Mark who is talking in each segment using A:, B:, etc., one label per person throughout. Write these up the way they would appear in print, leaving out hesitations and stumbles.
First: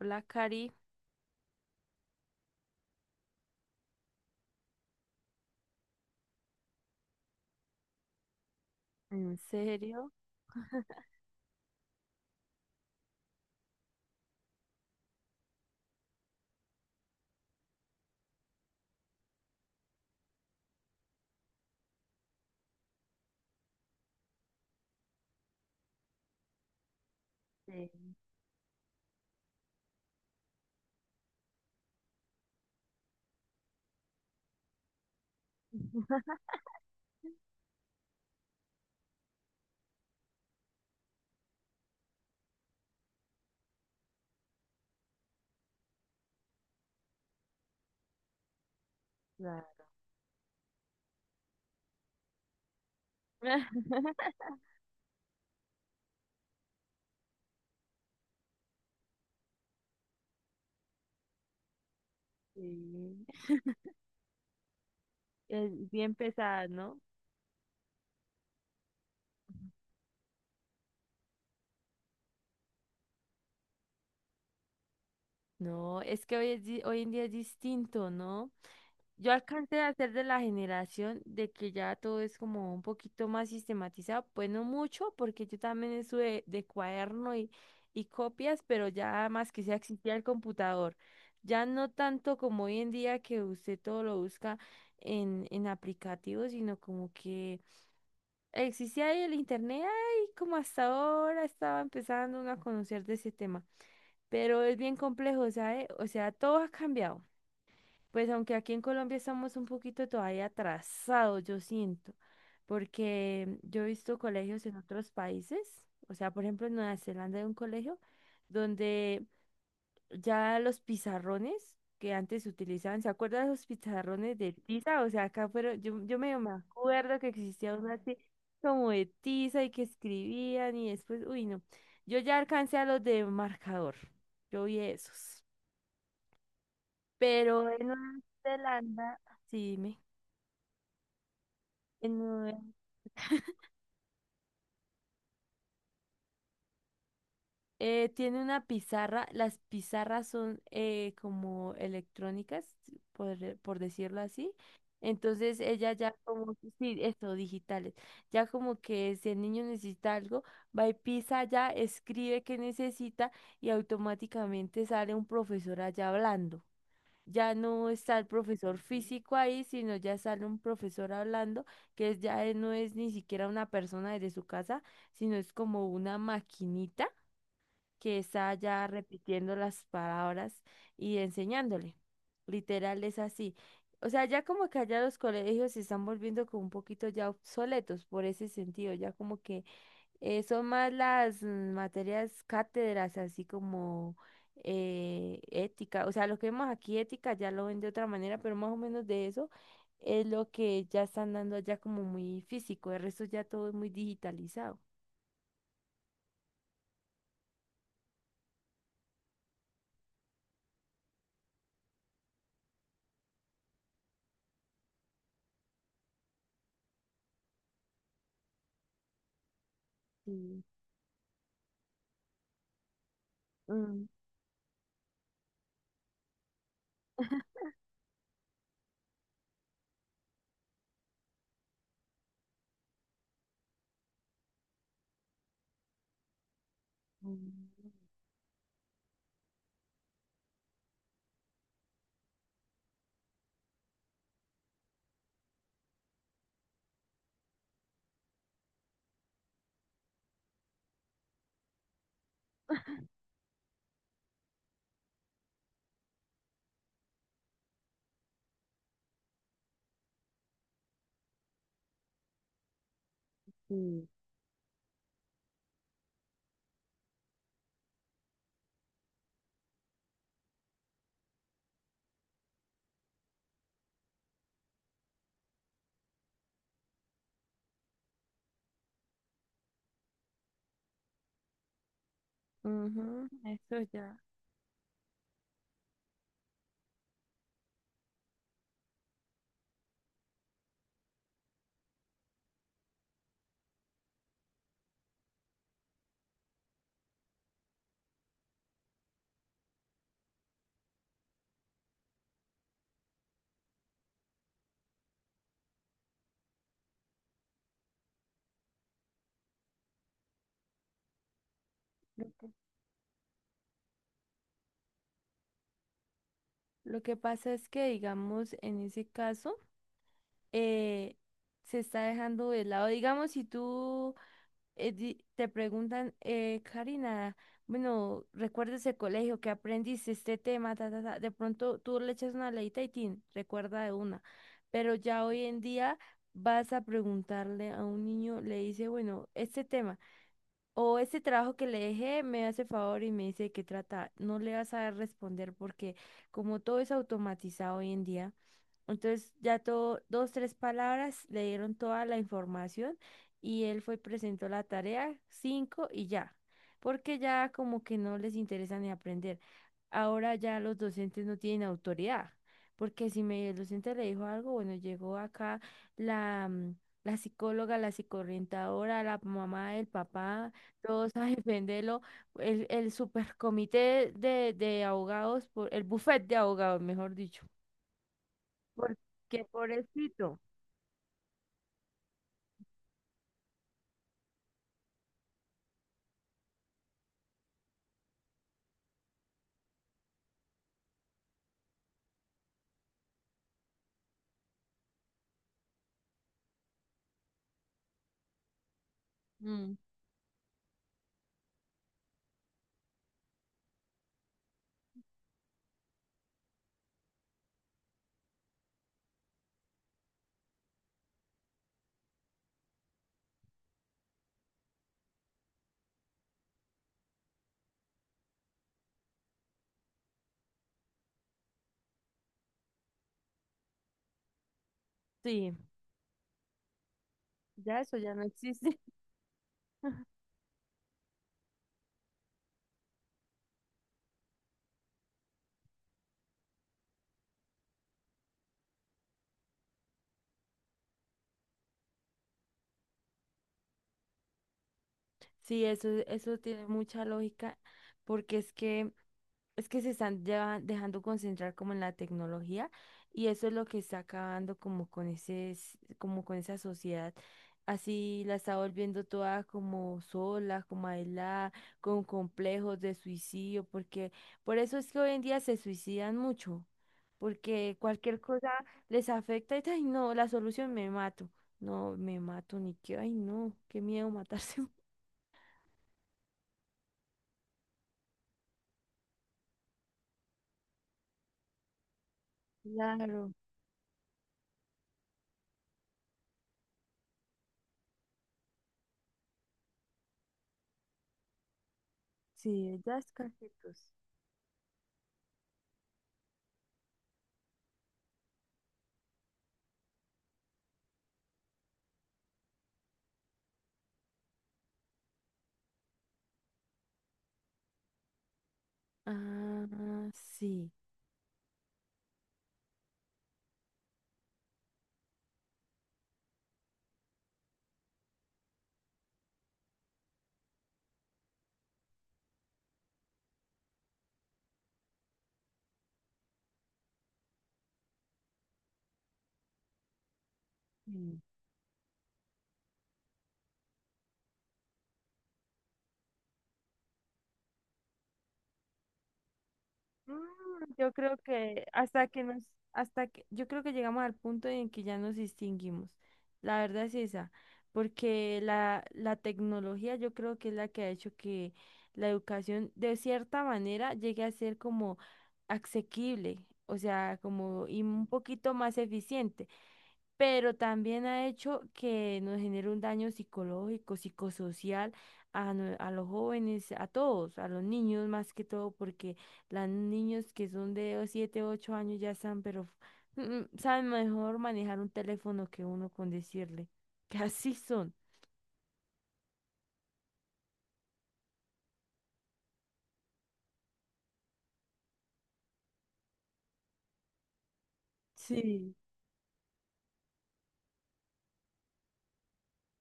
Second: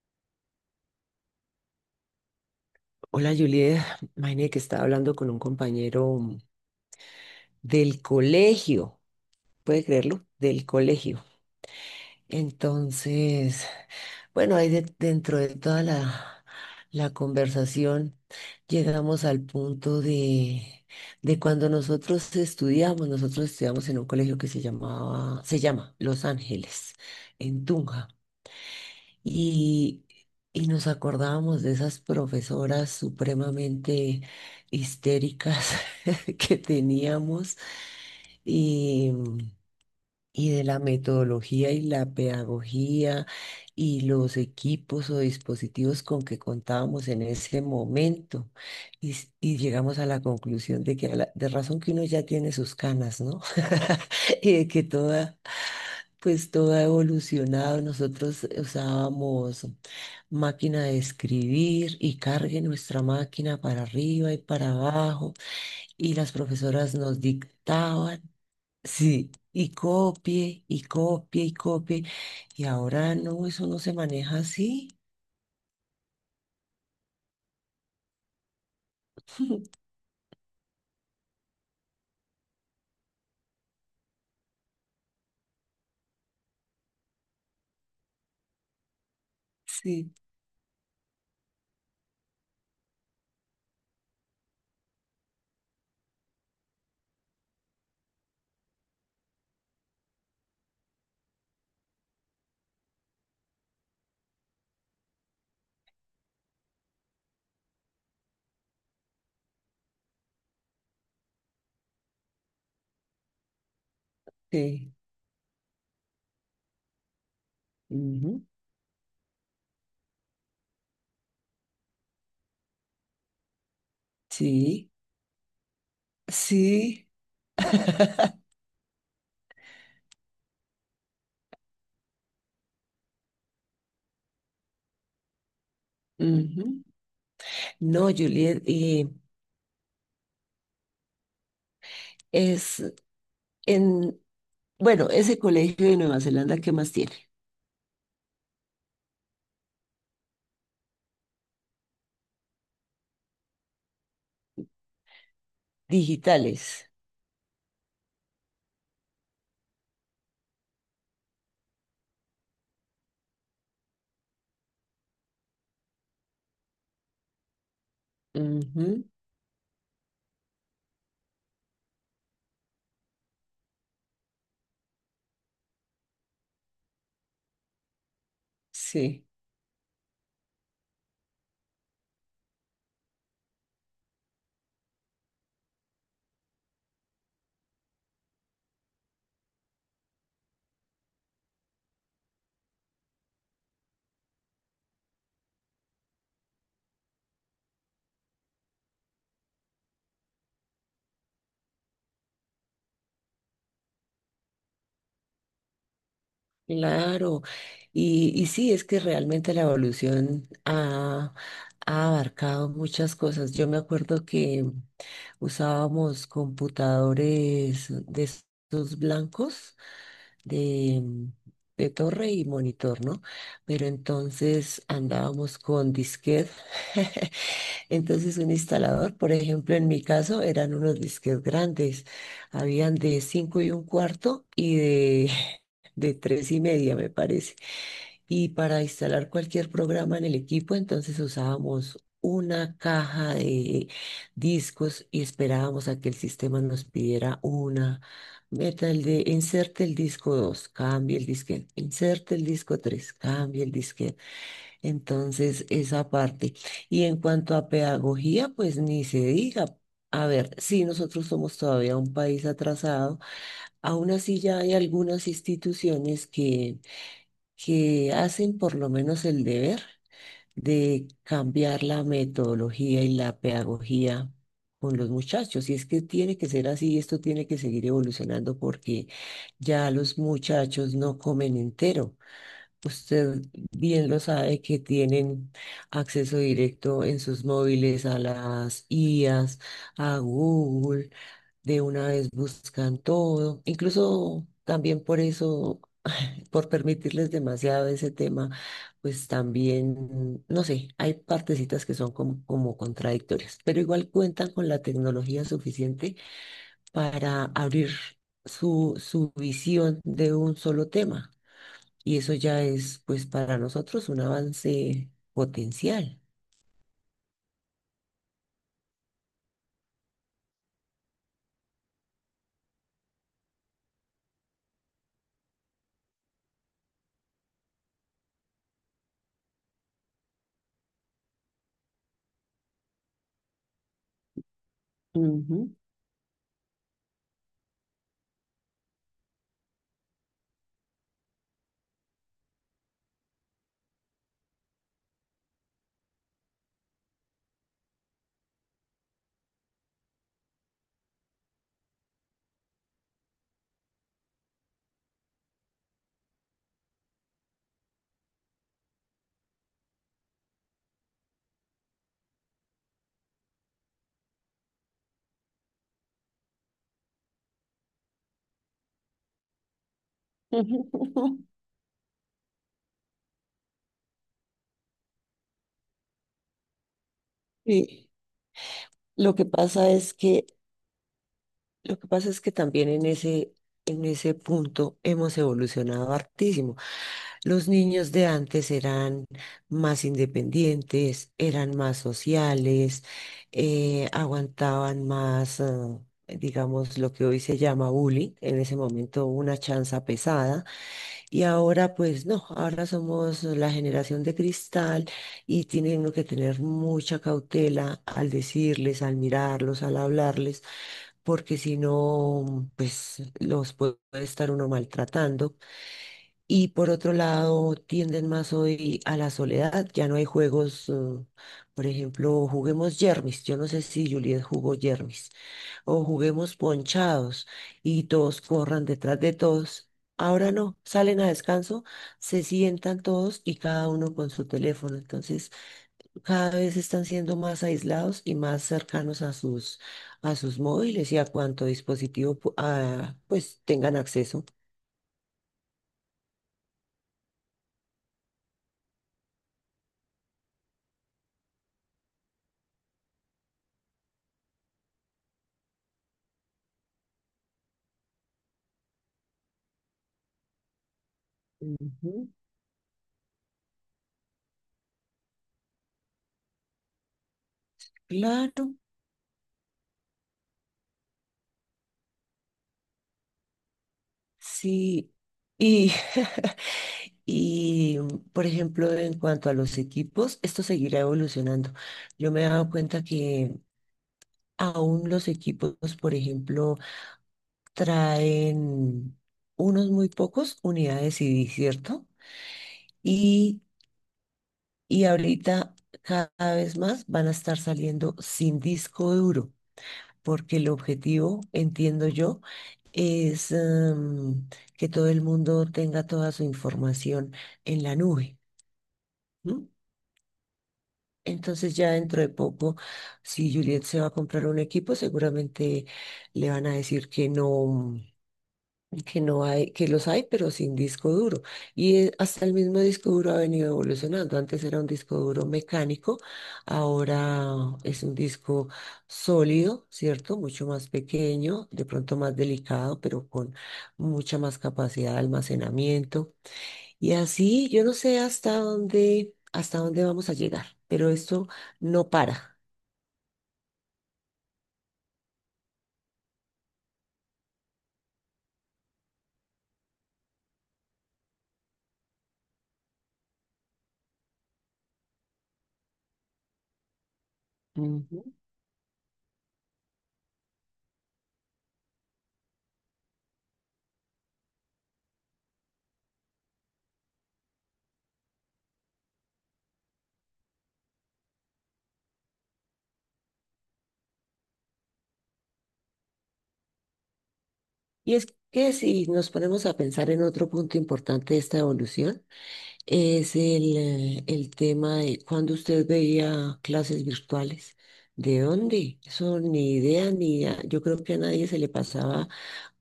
A: Blackberry.
B: Hola Juliet, imagínate que estaba hablando con un compañero del colegio,
A: ¿En
B: ¿puede
A: serio?
B: creerlo? Del colegio. Entonces, bueno, ahí dentro de toda la conversación llegamos al punto de cuando nosotros estudiamos en un colegio que se llamaba, se llama Los Ángeles, en Tunja. Y, y nos acordábamos de esas profesoras supremamente histéricas que teníamos. Y y de la metodología y la pedagogía y los equipos o dispositivos con que contábamos en ese momento. Y llegamos a la conclusión de que de razón que uno ya tiene sus canas, ¿no? Y de que toda, pues todo ha evolucionado. Nosotros usábamos máquina de escribir y cargue nuestra
A: Sí.
B: máquina para arriba y para abajo,
A: Es
B: y
A: bien
B: las
A: pesada,
B: profesoras
A: ¿no?
B: nos dictaban. Sí, y copie, y copie, y copie. Y ahora no, eso no se maneja así.
A: No, es que hoy, es hoy en día es distinto, ¿no? Yo alcancé a ser de la generación de que ya todo es como un poquito más sistematizado, pues no mucho, porque yo también estuve de cuaderno y copias, pero ya más que sea
B: Sí,
A: existía el computador. Ya no tanto como hoy en día, que usted todo lo busca en aplicativos, sino como que existía ahí el internet. Ay, como hasta ahora estaba empezando uno a conocer de ese tema, pero es bien complejo, ¿sabe? O sea, todo ha cambiado. Pues aunque aquí en Colombia estamos un poquito todavía atrasados, yo siento, porque yo he visto colegios en
B: sí.
A: otros países. O sea, por ejemplo, en Nueva Zelanda hay un colegio
B: Ujú.
A: donde ya los pizarrones que antes se utilizaban… ¿se acuerdan los pizarrones de
B: Sí,
A: tiza? O sea, acá fueron, yo medio me
B: sí.
A: acuerdo que existía uno así como de tiza y que escribían, y después, uy, no. Yo ya alcancé a los de marcador, yo vi esos.
B: Ujú.
A: Pero en
B: No,
A: Nueva
B: Juliet,
A: Zelanda, sí, dime. En
B: es en, bueno, ese colegio de Nueva Zelanda, ¿qué más tiene?
A: Tiene una pizarra. Las pizarras son como electrónicas, por decirlo así. Entonces ella ya como,
B: Digitales.
A: sí, esto, digitales, ya como que si el niño necesita algo, va y pisa allá, escribe que necesita, y automáticamente sale un profesor allá hablando. Ya no está el profesor
B: Ujú.
A: físico ahí, sino ya sale un profesor hablando, ya no es ni siquiera una persona desde su casa, sino es como una maquinita que está ya
B: Sí,
A: repitiendo las palabras y enseñándole. Literal es así. O sea, ya como que allá los colegios se están volviendo como un poquito ya obsoletos por ese sentido. Ya como que son más las materias cátedras, así como ética. O sea, lo que vemos aquí ética ya lo ven de otra manera, pero más o menos de eso es lo que ya están dando allá como muy físico. El resto ya todo es muy digitalizado.
B: claro. Y sí, es que realmente la evolución ha, ha abarcado muchas cosas. Yo me acuerdo que usábamos computadores de esos blancos
A: Sí.
B: de, de torre y monitor, ¿no? Pero
A: Mm,
B: entonces andábamos con disquet. Entonces un instalador, por ejemplo, en mi caso eran unos disquetes grandes. Habían de cinco y un cuarto y de, de tres y media, me parece.
A: mm,
B: Y para instalar cualquier programa en el equipo, entonces usábamos una caja de discos y esperábamos a que el sistema nos pidiera una. Meta el de inserte el disco dos, cambie el disquete, inserte el disco tres, cambie el disquete. Entonces, esa parte. Y en cuanto a pedagogía, pues ni se diga. A ver, sí, nosotros somos todavía un país atrasado.
A: sí.
B: Aún así, ya hay algunas instituciones que hacen por lo menos el deber de cambiar la metodología y la pedagogía con los muchachos. Y es que tiene que ser así, esto tiene que seguir evolucionando porque ya los muchachos no comen entero.
A: Ujú,
B: Usted
A: eso
B: bien
A: ya.
B: lo sabe que tienen acceso directo en sus móviles a las IAs, a Google, de una vez buscan todo, incluso también por eso, por permitirles demasiado ese tema, pues también, no sé, hay partecitas que son como, como contradictorias, pero igual cuentan con la tecnología suficiente para abrir su visión de un solo tema. Y
A: Lo
B: eso
A: que,
B: ya es, pues, para nosotros un avance potencial.
A: lo que pasa es que, digamos, en ese caso, eh, se está dejando de lado. Digamos, si tú te preguntan, Karina, bueno, ¿recuerdas el colegio que aprendiste este tema? Ta, ta, ta". De pronto tú le echas una leita y tin, recuerda de una. Pero ya hoy en
B: Ujú.
A: día vas a preguntarle a un niño, le dice, bueno, este tema. O ese trabajo que le dejé, me hace favor y me dice de qué trata. No le vas a responder porque como todo es automatizado hoy en día, entonces ya todo, dos, tres palabras le dieron toda la información, y él fue, presentó la tarea, cinco y ya, porque ya como que no les interesa ni aprender. Ahora ya los docentes no tienen autoridad, porque si me, el docente le dijo algo, bueno, llegó acá la, la psicóloga, la psicoorientadora, la mamá, el papá rosas, el vendelo, el supercomité de abogados, por, el bufete de abogados, mejor dicho.
B: Sí, lo
A: Porque
B: que pasa es
A: pobrecito.
B: que lo que pasa es que también en en ese punto hemos evolucionado hartísimo. Los niños de antes eran más independientes, eran más sociales, aguantaban más, digamos, lo que hoy se llama bullying, en ese momento una
A: Mm.
B: chanza pesada. Y ahora, pues no, ahora somos la generación de cristal y tienen uno que tener mucha cautela al decirles, al mirarlos, al hablarles, porque si no, pues los puede estar uno maltratando. Y por otro lado, tienden más hoy a la soledad. Ya no hay juegos, por ejemplo, juguemos yermis. Yo no sé si Juliet jugó yermis.
A: Sí,
B: O juguemos ponchados
A: ya eso
B: y
A: ya no
B: todos
A: existe.
B: corran detrás de todos. Ahora no, salen a descanso, se sientan todos y cada uno con su teléfono. Entonces, cada vez están siendo más aislados y más cercanos a a sus móviles y a cuánto dispositivo pues tengan acceso.
A: Sí, eso tiene mucha lógica, porque es que es que se están ya dejando concentrar como en la tecnología, y eso es lo que está acabando como con ese, como con esa sociedad. Así la está volviendo toda como sola, como aislada, con
B: Ujú.
A: complejos de suicidio, porque por eso es que hoy en día se suicidan mucho, porque cualquier cosa
B: Claro,
A: les afecta y ay no, la solución me mato. No, me mato ni que, ay no, qué miedo matarse.
B: sí. Y, y, por ejemplo, en cuanto a los equipos, esto seguirá evolucionando. Yo me he dado cuenta
A: Claro,
B: que aún los equipos, por ejemplo, traen unos muy pocos unidades CD, ¿cierto?
A: sí, ya es casi
B: y
A: tos.
B: Y ahorita cada vez más van a estar saliendo sin disco duro, porque el objetivo, entiendo yo, es que todo el mundo tenga toda su información en la nube. ¿No?
A: Ah, sí.
B: Entonces ya dentro de poco, si Juliet se va a comprar un equipo, seguramente le van a decir que no, que no hay, que los hay, pero sin disco duro. Y hasta el mismo disco duro ha venido evolucionando. Antes era un disco duro mecánico, ahora es un disco sólido, ¿cierto? Mucho más
A: Mm.
B: pequeño, de pronto más delicado, pero con mucha más capacidad de almacenamiento. Y así, yo no sé hasta dónde vamos a llegar,
A: Mm, yo
B: pero
A: creo
B: esto
A: que hasta
B: no
A: que nos,
B: para.
A: hasta que, Yo creo que llegamos al punto en que ya nos distinguimos. La verdad es esa, porque la tecnología yo creo que es la que ha hecho que la educación de cierta manera llegue a ser como asequible, o sea, como y un
B: Ujú.
A: poquito más eficiente. Pero también ha hecho que nos genere un daño psicológico, psicosocial a, a los jóvenes, a todos, a los niños más que todo, porque los niños que son de 7 u 8 años ya están, pero saben mejor manejar un teléfono que uno, con decirle que así son.
B: Y es que si nos ponemos a pensar en otro punto importante de esta evolución, es el tema de cuando usted veía clases virtuales. ¿De
A: Sí.
B: dónde? Eso ni idea, ni a- yo creo que a nadie se le pasaba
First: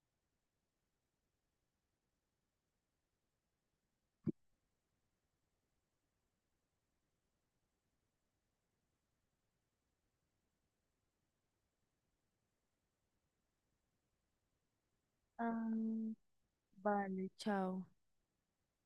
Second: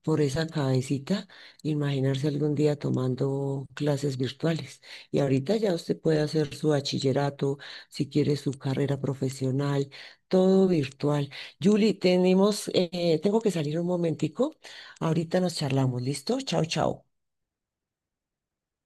B: por esa cabecita imaginarse algún día tomando clases virtuales. Y ahorita ya usted puede hacer su bachillerato, si quiere su carrera profesional, todo virtual. Julie, tengo que salir un momentico. Ahorita nos
A: Ah,
B: charlamos, ¿listo? Chao, chao.
A: vale, chao.